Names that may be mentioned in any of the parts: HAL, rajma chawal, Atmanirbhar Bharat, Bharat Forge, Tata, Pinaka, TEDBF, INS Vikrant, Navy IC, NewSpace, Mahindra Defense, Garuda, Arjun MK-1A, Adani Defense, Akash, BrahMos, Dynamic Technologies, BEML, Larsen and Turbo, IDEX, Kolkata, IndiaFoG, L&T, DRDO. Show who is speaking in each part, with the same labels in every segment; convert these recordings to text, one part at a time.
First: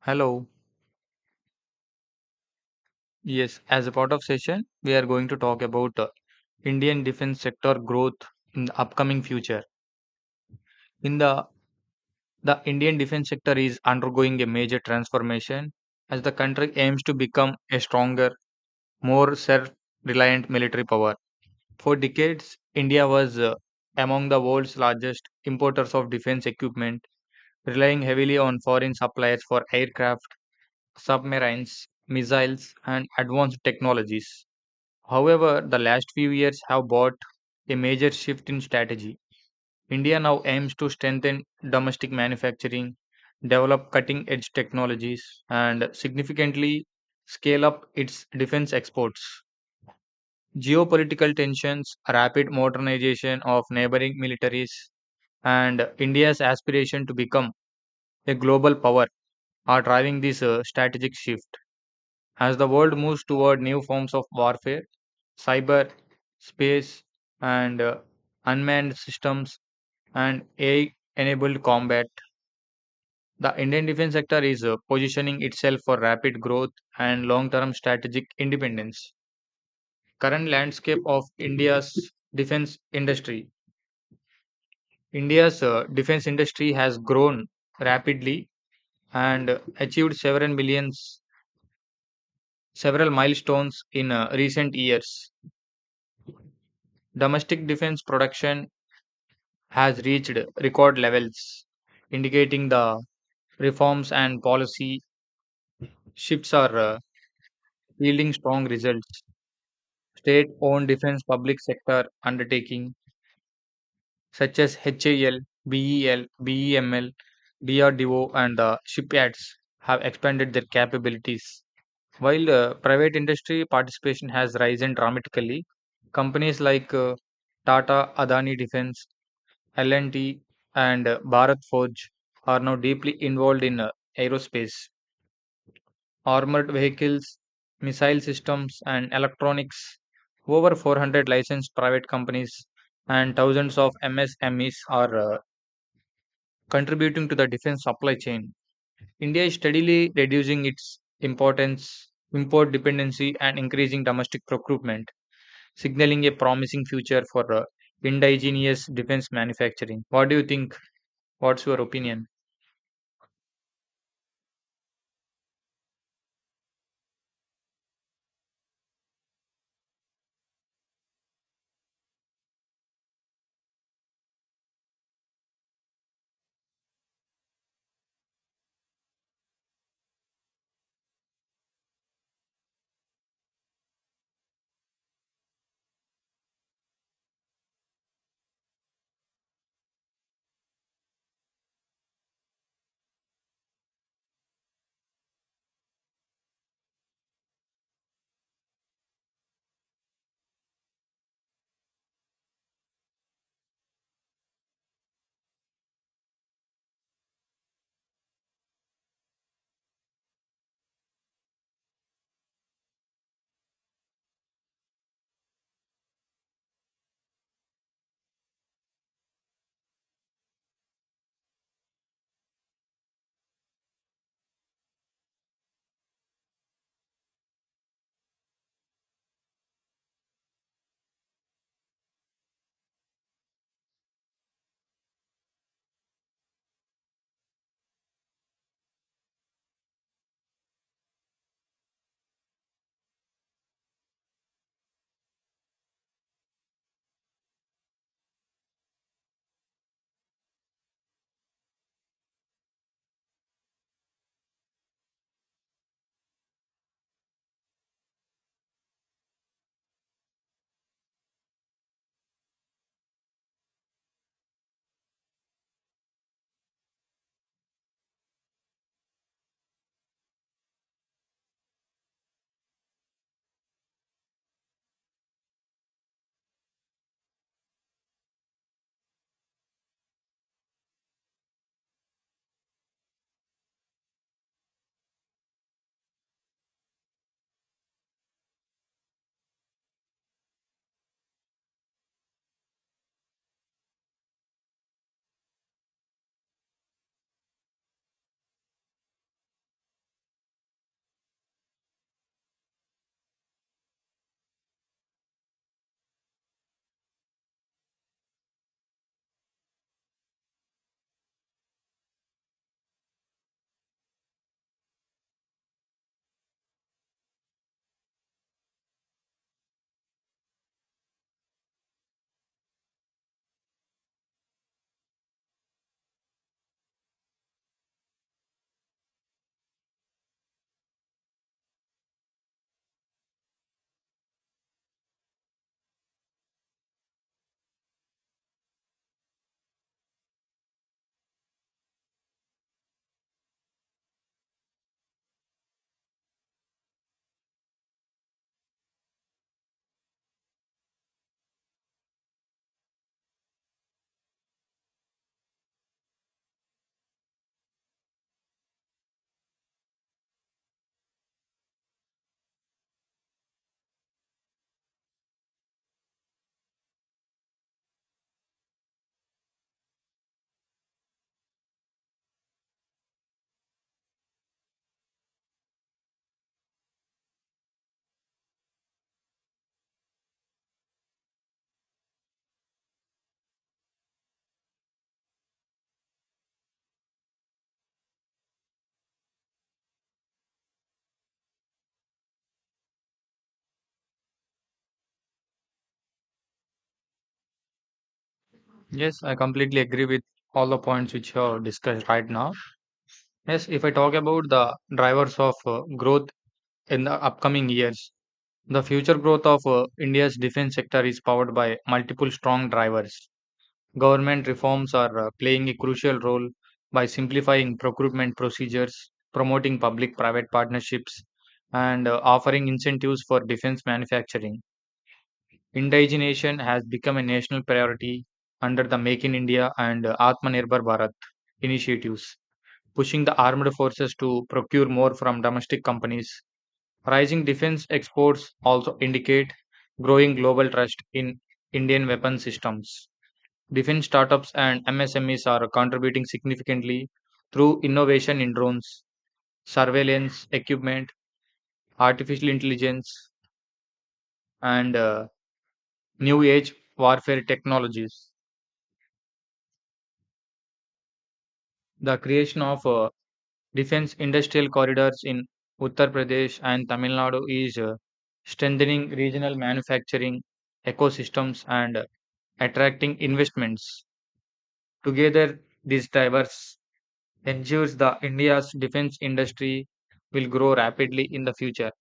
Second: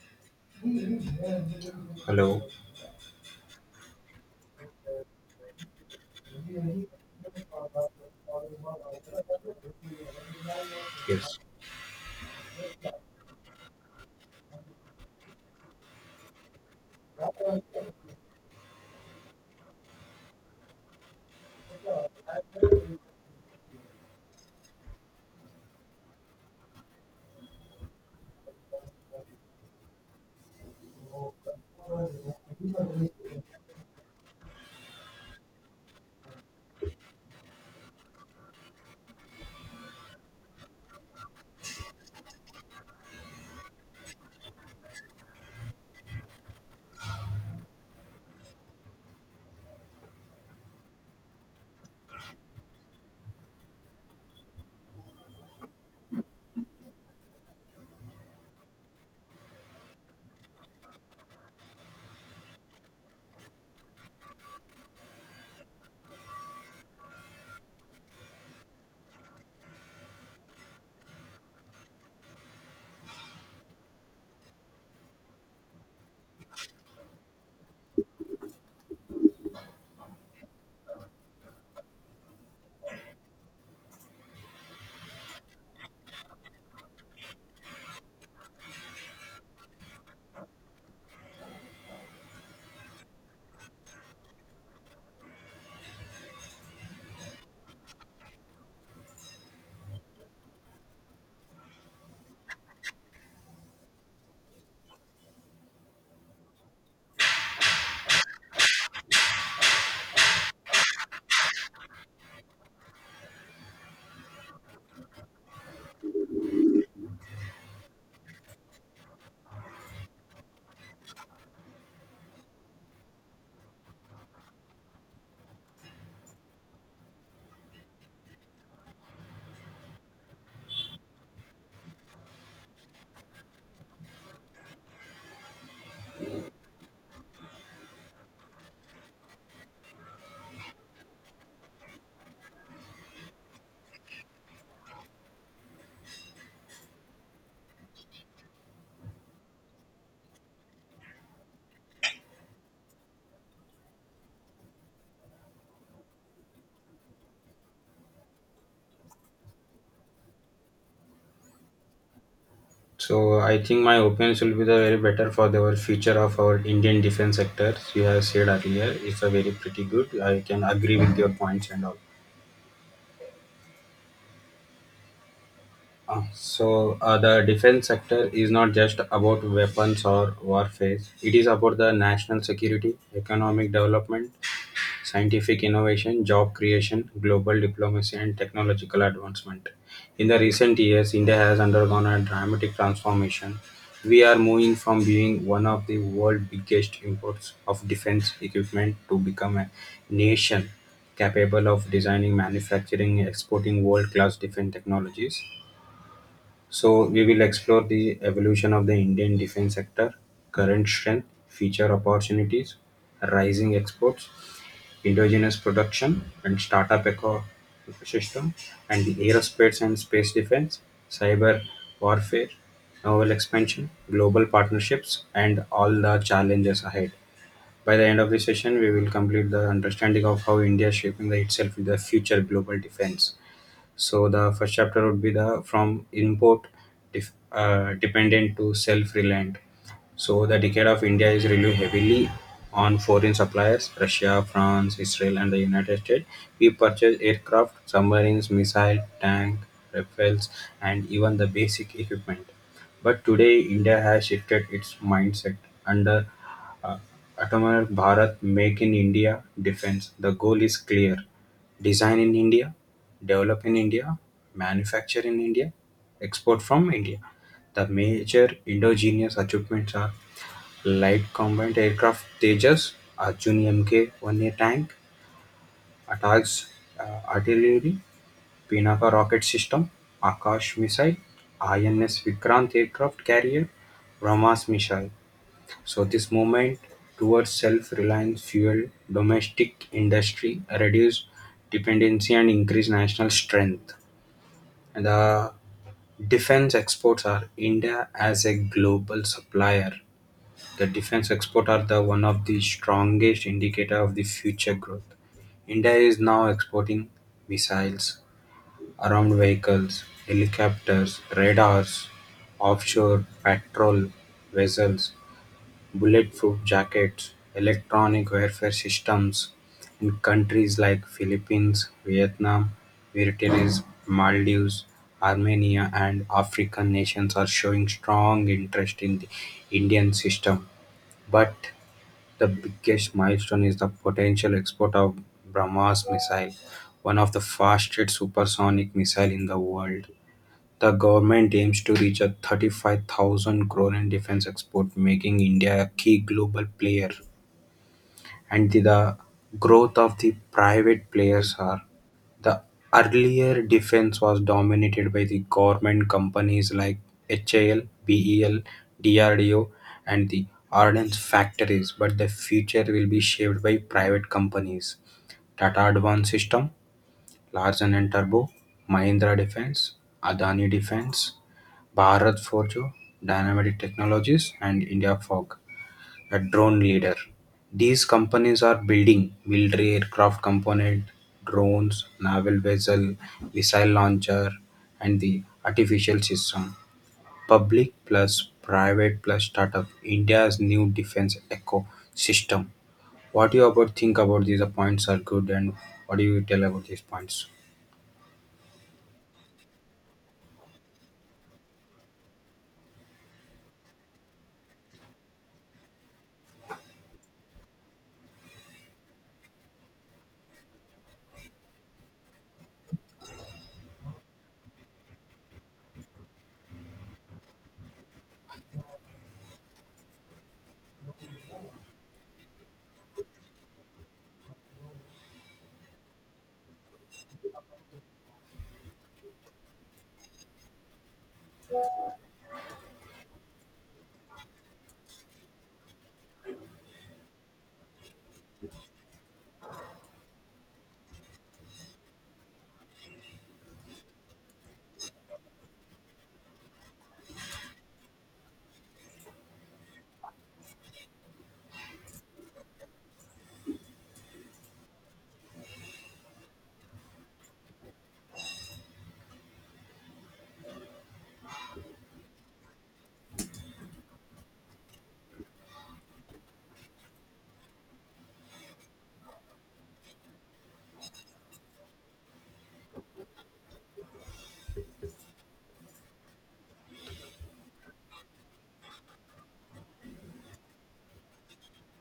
Speaker 1: Hello.
Speaker 2: Hello.
Speaker 1: Yes, as a part of session, we are going to talk about Indian defense sector growth in the upcoming future. In
Speaker 2: Yes.
Speaker 1: the Indian defense sector is undergoing a major transformation as the country aims to become a stronger, more self-reliant military power. For decades, India was among the world's largest importers of defense equipment, relying heavily on foreign suppliers for aircraft, submarines, missiles, and advanced technologies. However, the last few years have brought a major shift in strategy. India now aims to strengthen domestic manufacturing, develop cutting edge technologies, and significantly scale up its defense exports. Geopolitical tensions, rapid modernization of neighboring militaries, and India's aspiration to become a global power are driving this strategic shift. As the world moves toward new forms of warfare, cyber, space, and unmanned systems, and AI enabled combat, the Indian defense sector is positioning itself for rapid growth and long term strategic independence. Current landscape of India's defense industry. India's defense industry has grown rapidly and achieved several milestones in recent years. Domestic defense production has reached record levels, indicating the reforms and policy shifts are yielding strong results. State owned defense public sector undertaking such as HAL, BEL, BEML, DRDO, and the shipyards have expanded their capabilities. While private industry participation has risen dramatically, companies like Tata, Adani Defense, L&T, and Bharat Forge are now deeply involved in aerospace, armored vehicles, missile systems and electronics. Over 400 licensed private companies and thousands of MSMEs are contributing to the defense supply chain. India is steadily reducing its import dependency and increasing domestic procurement, signaling a promising future for indigenous defense manufacturing. What do you think? What's your opinion?
Speaker 2: So I think my opinions will be the very better for the future of our Indian defense sector. You have said earlier, it's a very pretty good. I can agree with your points and all. The defense sector is not just about weapons or warfare. It is about the national security, economic development, scientific innovation, job creation, global diplomacy, and technological advancement. In the recent years, India has undergone a dramatic transformation. We are moving from being one of the world's biggest imports of defense equipment to become a nation capable of designing, manufacturing, and exporting world class defense technologies. So, we will explore the evolution of the Indian defense sector, current strength, future opportunities, rising exports, endogenous production and startup ecosystem, and the aerospace and space defense, cyber warfare, naval expansion, global partnerships, and all the challenges ahead. By the end of the session, we will complete the understanding of how India is shaping the itself in the future global defense. So the first chapter would be the from import dependent to self reliant. So the decade of India is really heavily on foreign suppliers, Russia, France, Israel, and the United States. We purchase aircraft, submarines, missile, tank, rifles, and even the basic equipment. But today, India has shifted its mindset under uh, Atmanirbhar Bharat Make in India defense. The goal is clear. Design in India, develop in India, manufacture in India, export from India. The major endogenous achievements are light combat aircraft Tejas, Arjun MK-1A tank, attacks artillery, Pinaka rocket system, Akash missile, INS Vikrant aircraft carrier, Brahmas missile. So this movement towards self-reliance fueled domestic industry, reduced dependency and increased national strength. The defense exports are India as a global supplier. The defense export are the one of the strongest indicator of the future growth. India is now exporting missiles, armed vehicles, helicopters, radars, offshore patrol vessels, bulletproof jackets, electronic warfare systems in countries like Philippines, Vietnam, Mauritius, Maldives, Armenia, and African nations are showing strong interest in the Indian system. But the biggest milestone is the potential export of BrahMos missile, one of the fastest supersonic missile in the world. The government aims to reach a 35,000 crore in defense export, making India a key global player. And the growth of the private players are the earlier defense was dominated by the government companies like HAL, BEL, DRDO, and the Ardennes factories, but the future will be shaped by private companies. Tata Advanced System, Larsen and Turbo, Mahindra Defense, Adani Defense, Bharat Forge, Dynamic Technologies, and IndiaFoG, a drone leader. These companies are building military aircraft component, drones, naval vessel, missile launcher, and the artificial system. Public plus private plus startup. India's new defense ecosystem. What do you about think about these points are good and what do you tell about these points?
Speaker 1: Yes, I completely agree with all the points which you have discussed right now. Yes, if I talk about the drivers of growth in the upcoming years, the future growth of India's defense sector is powered by multiple strong drivers. Government reforms are playing a crucial role by simplifying procurement procedures, promoting public private partnerships, and offering incentives for defense manufacturing. Indigenization has become a national priority under the Make in India and Atmanirbhar Bharat initiatives, pushing the armed forces to procure more from domestic companies. Rising defense exports also indicate growing global trust in Indian weapon systems. Defense startups and MSMEs are contributing significantly through innovation in drones, surveillance equipment, artificial intelligence, and new age warfare technologies. The creation of defense industrial corridors in Uttar Pradesh and Tamil Nadu is strengthening regional manufacturing ecosystems and attracting investments. Together, these drivers ensures that India's defense industry will grow rapidly in the future.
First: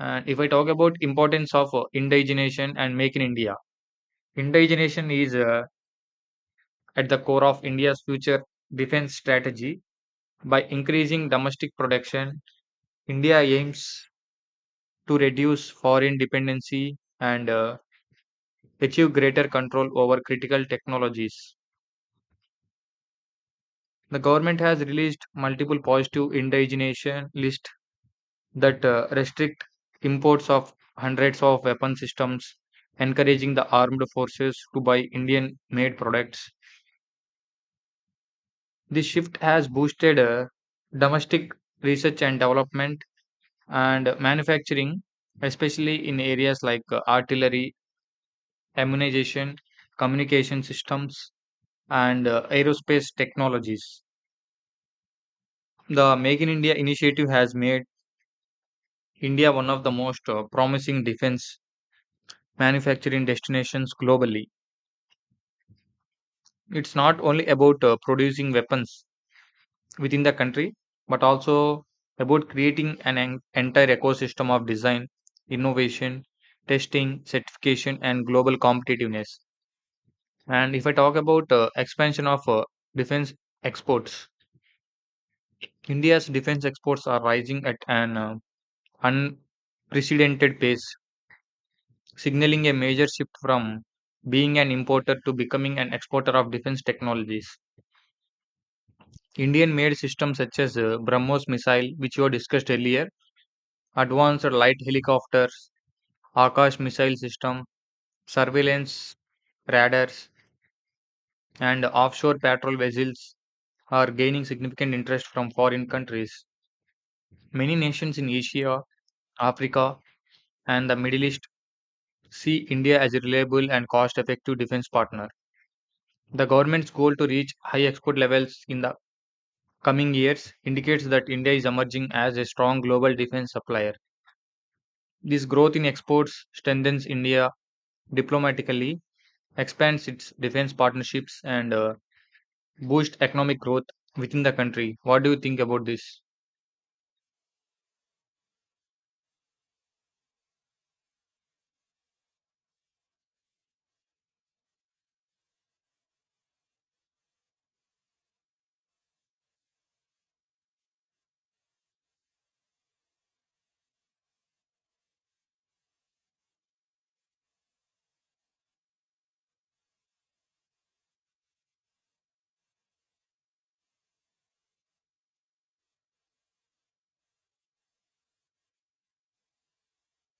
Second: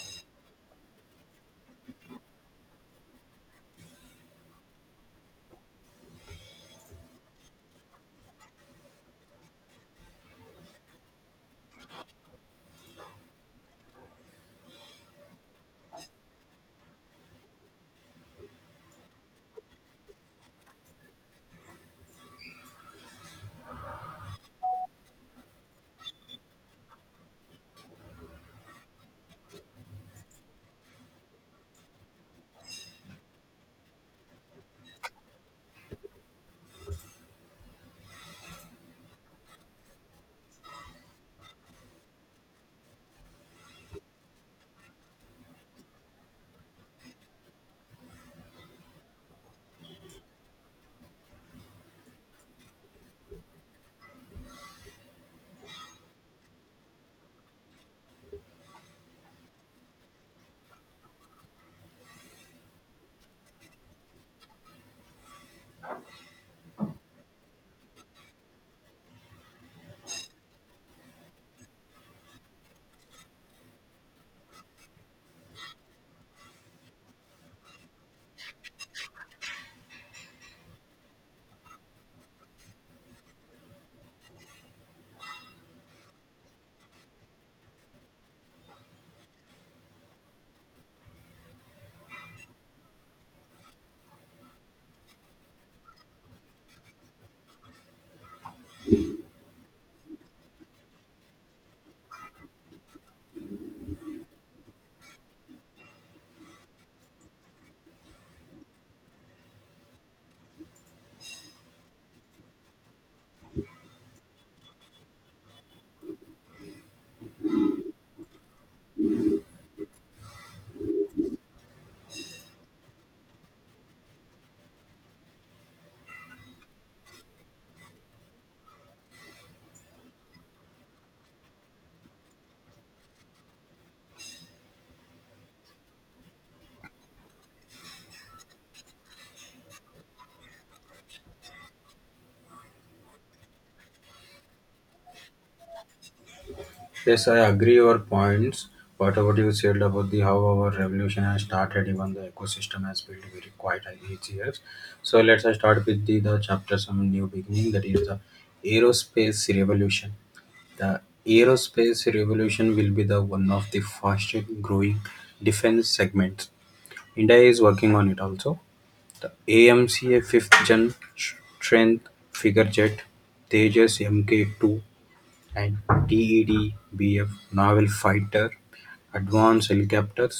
Speaker 1: And if I talk about importance of indigenation and make in India, indigenation is at the core of India's future defense strategy by increasing domestic production India aims to reduce foreign dependency and achieve greater control over critical technologies. The government has released multiple positive indigenation lists that restrict imports of hundreds of weapon systems, encouraging the armed forces to buy Indian made products. This shift has boosted domestic research and development and manufacturing, especially in areas like artillery immunization, communication systems, and aerospace technologies. The Make in India initiative has made India one of the most promising defense manufacturing destinations globally. It's not only about producing weapons within the country, but also about creating entire ecosystem of design, innovation, testing, certification, and global competitiveness. And if I talk about expansion of defense exports, India's defense exports are rising at an unprecedented pace, signaling a major shift from being an importer to becoming an exporter of defense technologies. Indian made systems such as BrahMos missile, which you discussed earlier, advanced light helicopters, Akash missile system, surveillance radars, and offshore patrol vessels are gaining significant interest from foreign countries. Many nations in Asia, Africa, and the Middle East see India as a reliable and cost effective defense partner. The government's goal to reach high export levels in the coming years indicates that India is emerging as a strong global defense supplier. This growth in exports strengthens India diplomatically, expands its defense partnerships, and boosts economic growth within the country. What do you think about this?
Speaker 2: Yes, I agree your points. Whatever you said about the how our revolution has started, even the ecosystem has built very quite each years. So let's start with the chapter some new beginning that is the aerospace revolution. The aerospace revolution will be the one of the fastest growing defense segments. India is working on it also. The AMCA fifth gen strength figure jet Tejas Mk2 and TEDBF naval fighter, advanced helicopters,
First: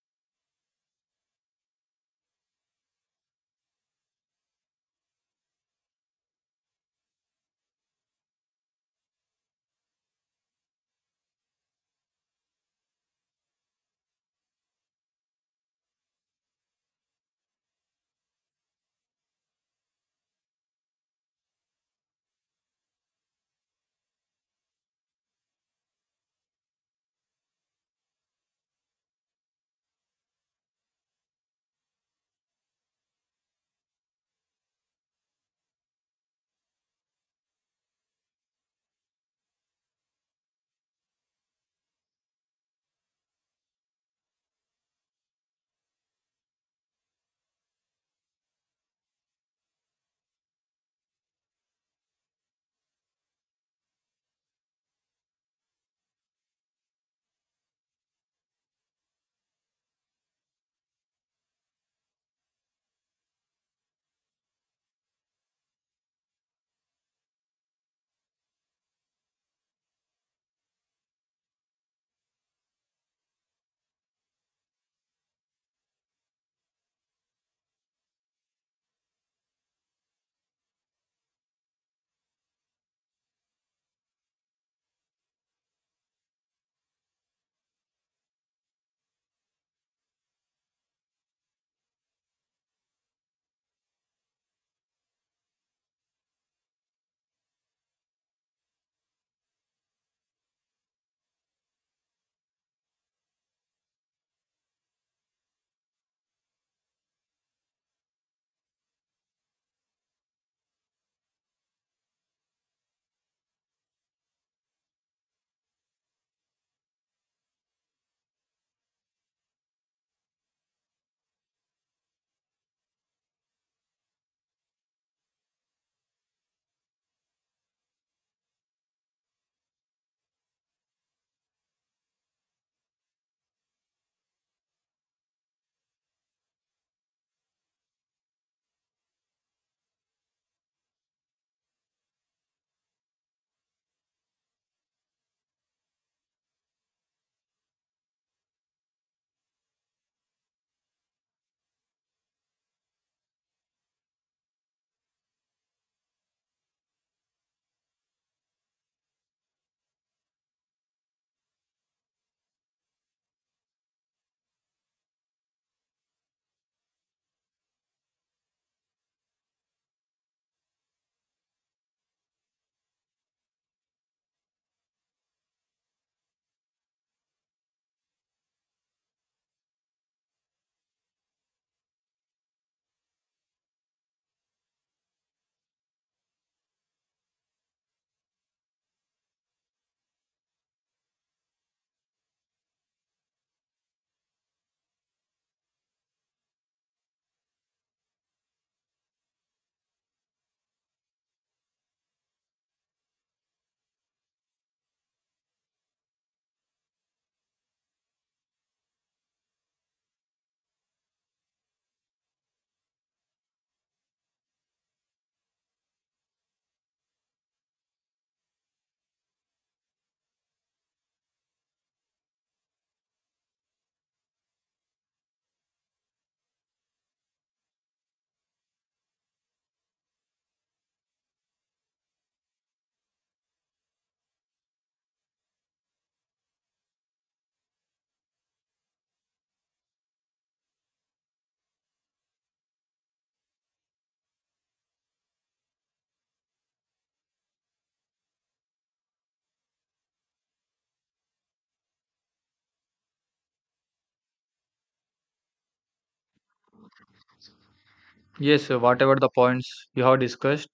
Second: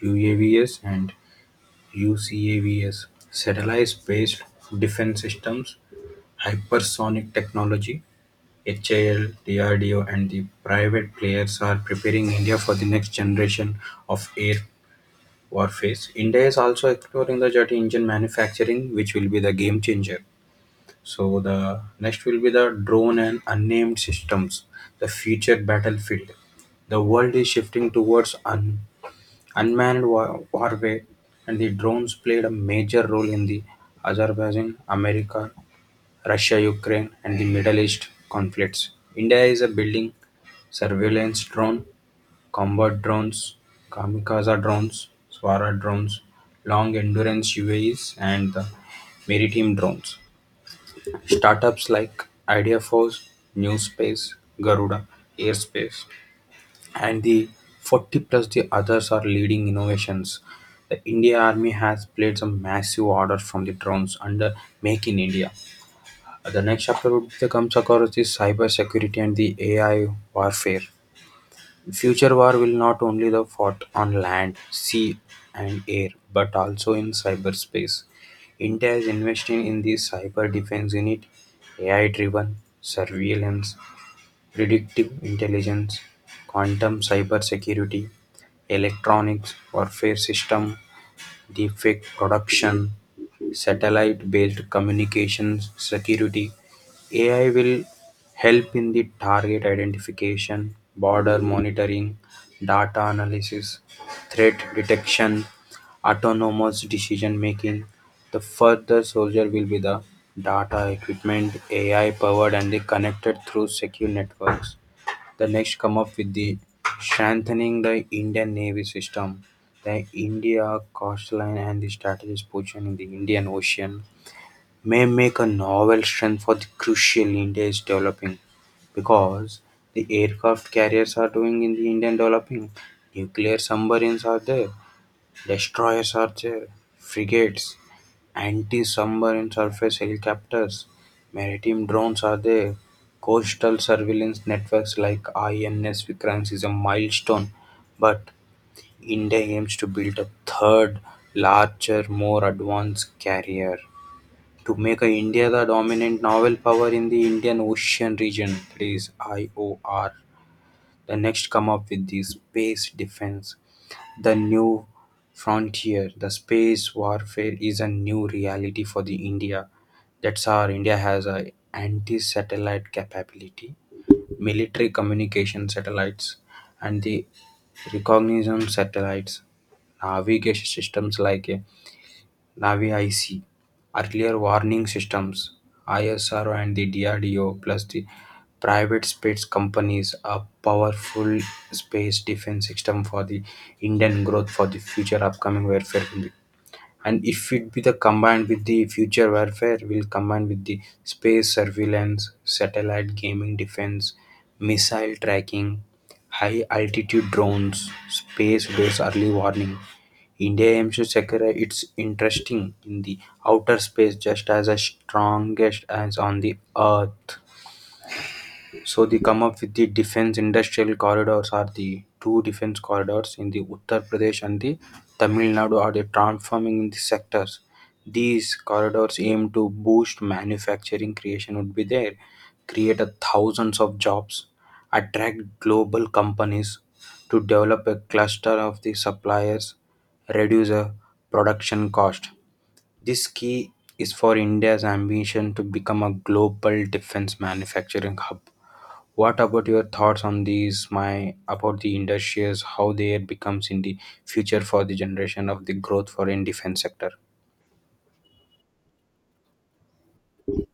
Speaker 2: UAVs and UCAVs, satellite-based defense systems, hypersonic technology, HAL, DRDO and the private players are preparing India for the next generation of air warfare. India is also exploring the jet engine manufacturing, which will be the game changer. So the next will be the drone and unnamed systems, the future battlefield. The world is shifting towards unmanned warfare, and the drones played a major role in the Azerbaijan, America, Russia, Ukraine, and the Middle East conflicts. India is a building surveillance drone, combat drones, kamikaze drones, Swara drones, long endurance UAVs, and the maritime drones. Startups like Ideaforce, NewSpace, Garuda, Airspace, and the 40 plus the others are leading innovations. The India Army has played some massive orders from the drones under Make in India. The next chapter would be the comes across the cyber security and the AI warfare. Future war will not only the fought on land, sea, and air, but also in cyberspace. India is investing in the cyber defense unit, AI-driven surveillance, predictive intelligence, quantum cyber security, electronics warfare system, defect production, satellite-based communications, security. AI will help in the target identification, border monitoring, data analysis, threat detection, autonomous decision making. The further soldier will be the data equipment, AI powered and the connected through secure networks. The next come up with the strengthening the Indian Navy system, the India coastline and the strategic position in the Indian Ocean may make a novel strength for the crucial India is developing because the aircraft carriers are doing in the Indian developing, nuclear submarines are there, destroyers are there, frigates. Anti-submarine surface helicopters, maritime drones are there. Coastal surveillance networks like INS Vikrant is a milestone, but India aims to build a third, larger, more advanced carrier to make India the dominant naval power in the Indian Ocean region. Please, IOR, the next come up with the space defense the new frontier. The space warfare is a new reality for the India. That's our India has a anti-satellite capability, military communication satellites, and the recognition satellites, navigation systems like Navy IC, earlier warning systems, ISRO and the DRDO plus the private space companies a powerful space defense system for the Indian growth for the future upcoming warfare. Will be. And if it be the combined with the future warfare, will combine with the space surveillance, satellite gaming defense, missile tracking, high altitude drones, space based early warning India aims to secure its interesting in the outer space just as a strongest as on the Earth. So they come up with the defense industrial corridors are the two defense corridors in the Uttar Pradesh and the Tamil Nadu are the transforming in the sectors. These corridors aim to boost manufacturing creation would be there, create a thousands of jobs, attract global companies to develop a cluster of the suppliers, reduce a production cost. This key is for India's ambition to become a global defense manufacturing hub. What about your thoughts on these? My about the industries, how they becomes in the future for the generation of the growth for in defense sector.
Speaker 1: Yes, whatever the points you have discussed,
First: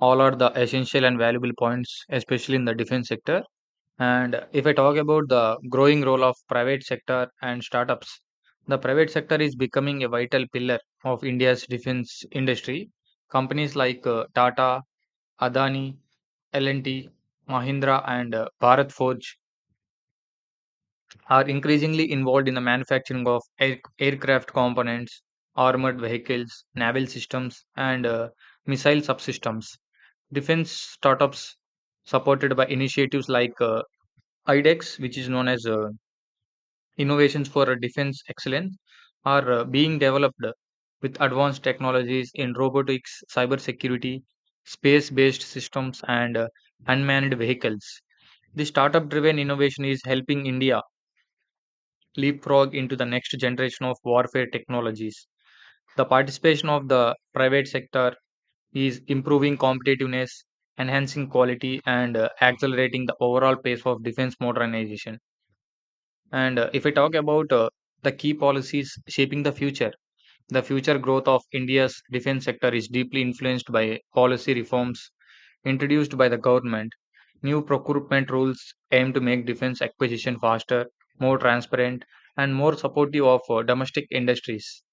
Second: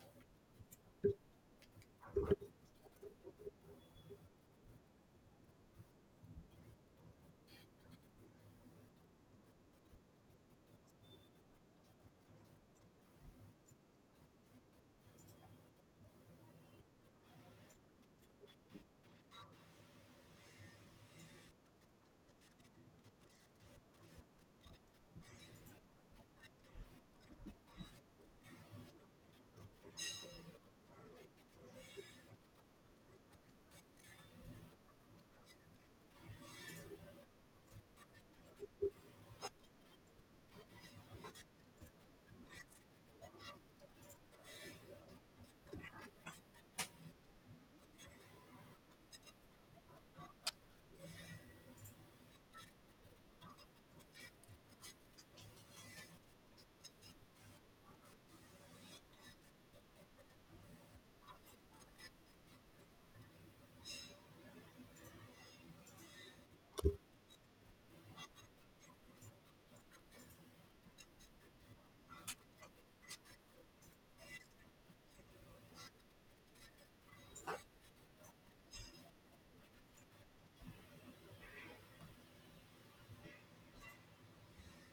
Speaker 1: all are the essential and valuable points, especially in the defense sector. And if I talk about the growing role of private sector and startups, the private sector is becoming a vital pillar of India's defense industry. Companies like Tata, Adani, L&T, Mahindra and Bharat Forge are increasingly involved in the manufacturing of aircraft components, armored vehicles, naval systems and missile subsystems. Defense startups supported by initiatives like IDEX, which is known as Innovations for defense excellence are being developed with advanced technologies in robotics, cybersecurity, space based systems, and unmanned vehicles. The startup driven innovation is helping India leapfrog into the next generation of warfare technologies. The participation of the private sector is improving competitiveness, enhancing quality, and accelerating the overall pace of defense modernization. And if I talk about the key policies shaping the future growth of India's defense sector is deeply influenced by policy reforms introduced by the government. New procurement rules aim to make defense acquisition faster, more transparent, and more supportive of domestic industries.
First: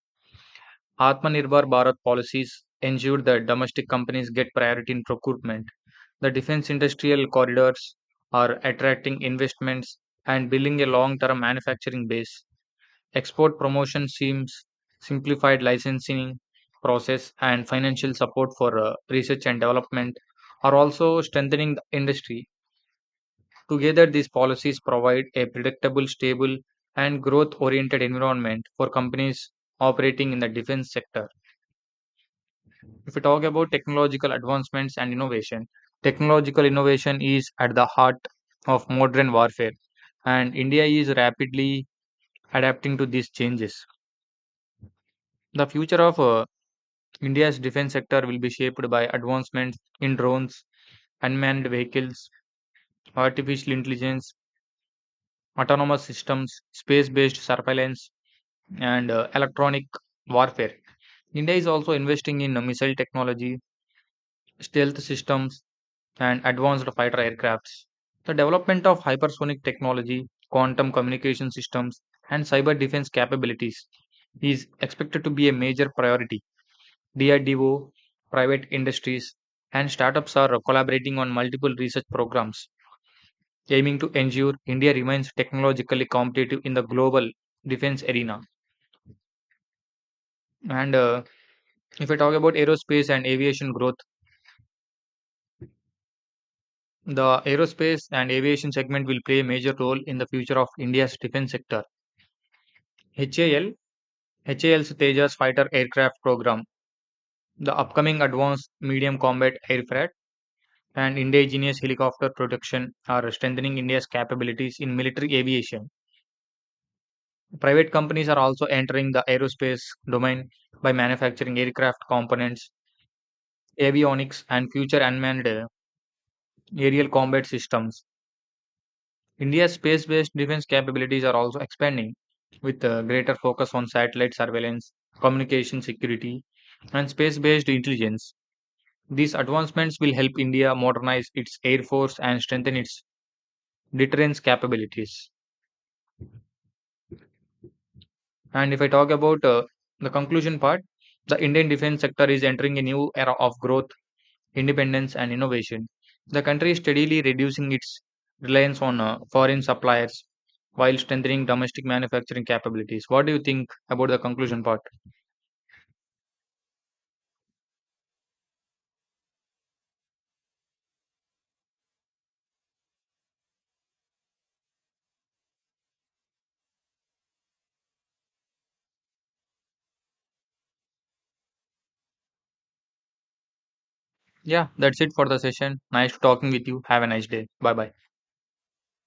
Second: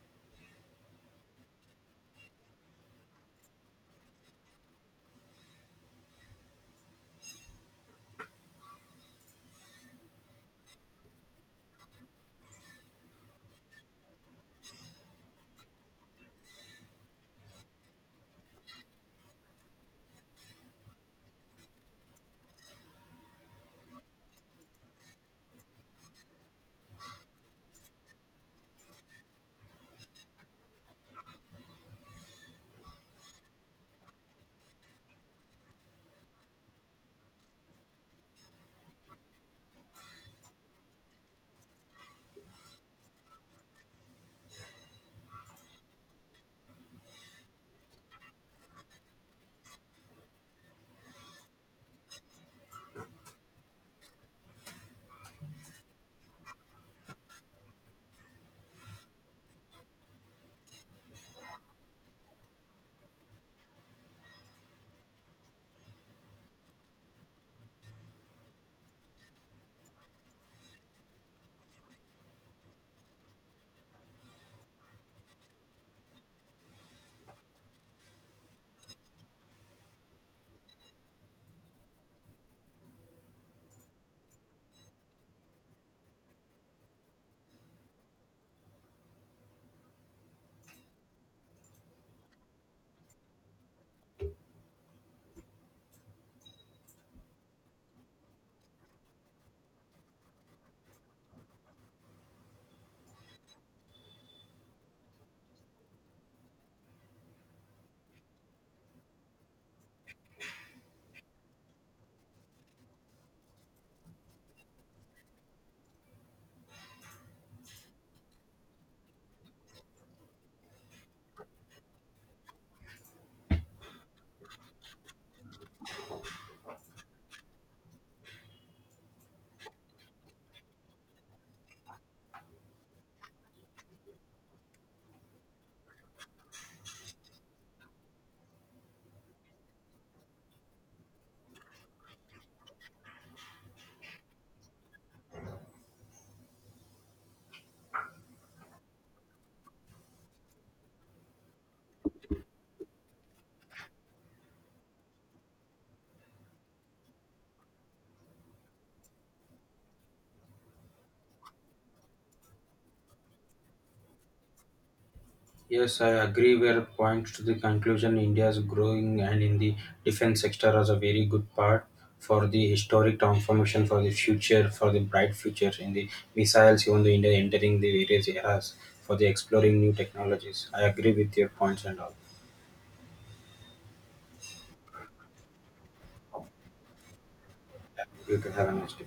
Speaker 1: Atmanirbhar Bharat policies ensure that domestic companies get priority in procurement. The defense industrial corridors are attracting investments and building a long term manufacturing base. Export promotion seems simplified licensing process and financial support for research and development are also strengthening the industry. Together, these policies provide a predictable, stable, and growth oriented environment for companies operating in the defense sector. If we talk about technological advancements and innovation, technological innovation is at the heart of modern warfare, and India is rapidly adapting to these changes. The future of India's defense sector will be shaped by advancements in drones, unmanned vehicles, artificial intelligence, autonomous systems, space based surveillance, and electronic warfare. India is also investing in missile technology, stealth systems, and advanced fighter aircrafts. The development of hypersonic technology, quantum communication systems, and cyber defense capabilities is expected to be a major priority. DRDO, private industries, and startups are collaborating on multiple research programs aiming to ensure India remains technologically competitive in the global defense arena. And if I talk about aerospace and aviation growth, the aerospace and aviation segment will play a major role in the future of India's defense sector. HAL, HAL's Tejas fighter aircraft program, the upcoming advanced medium combat aircraft, and indigenous helicopter production are strengthening India's capabilities in military aviation. Private companies are also entering the aerospace domain by manufacturing aircraft components, avionics, and future unmanned aerial combat systems. India's space based defense capabilities are also expanding with a greater focus on satellite surveillance, communication security, and space based intelligence. These advancements will help India modernize its air force and strengthen its deterrence capabilities. And if I talk about the conclusion part, the Indian defense sector is entering a new era of growth independence, and innovation, the country is steadily reducing its reliance on foreign suppliers while strengthening domestic manufacturing capabilities. What do you think about the conclusion part?
Speaker 2: Yes, I agree. Where points to the conclusion, India is growing, and in the defense sector as a very good part for the historic transformation for the future, for the bright future in the missiles. Even the India entering the various eras for the exploring new technologies. I agree with your points and all.
Speaker 1: Yeah, that's it for the session. Nice talking with you. Have a nice day. Bye bye.
Speaker 2: You can have a nice day.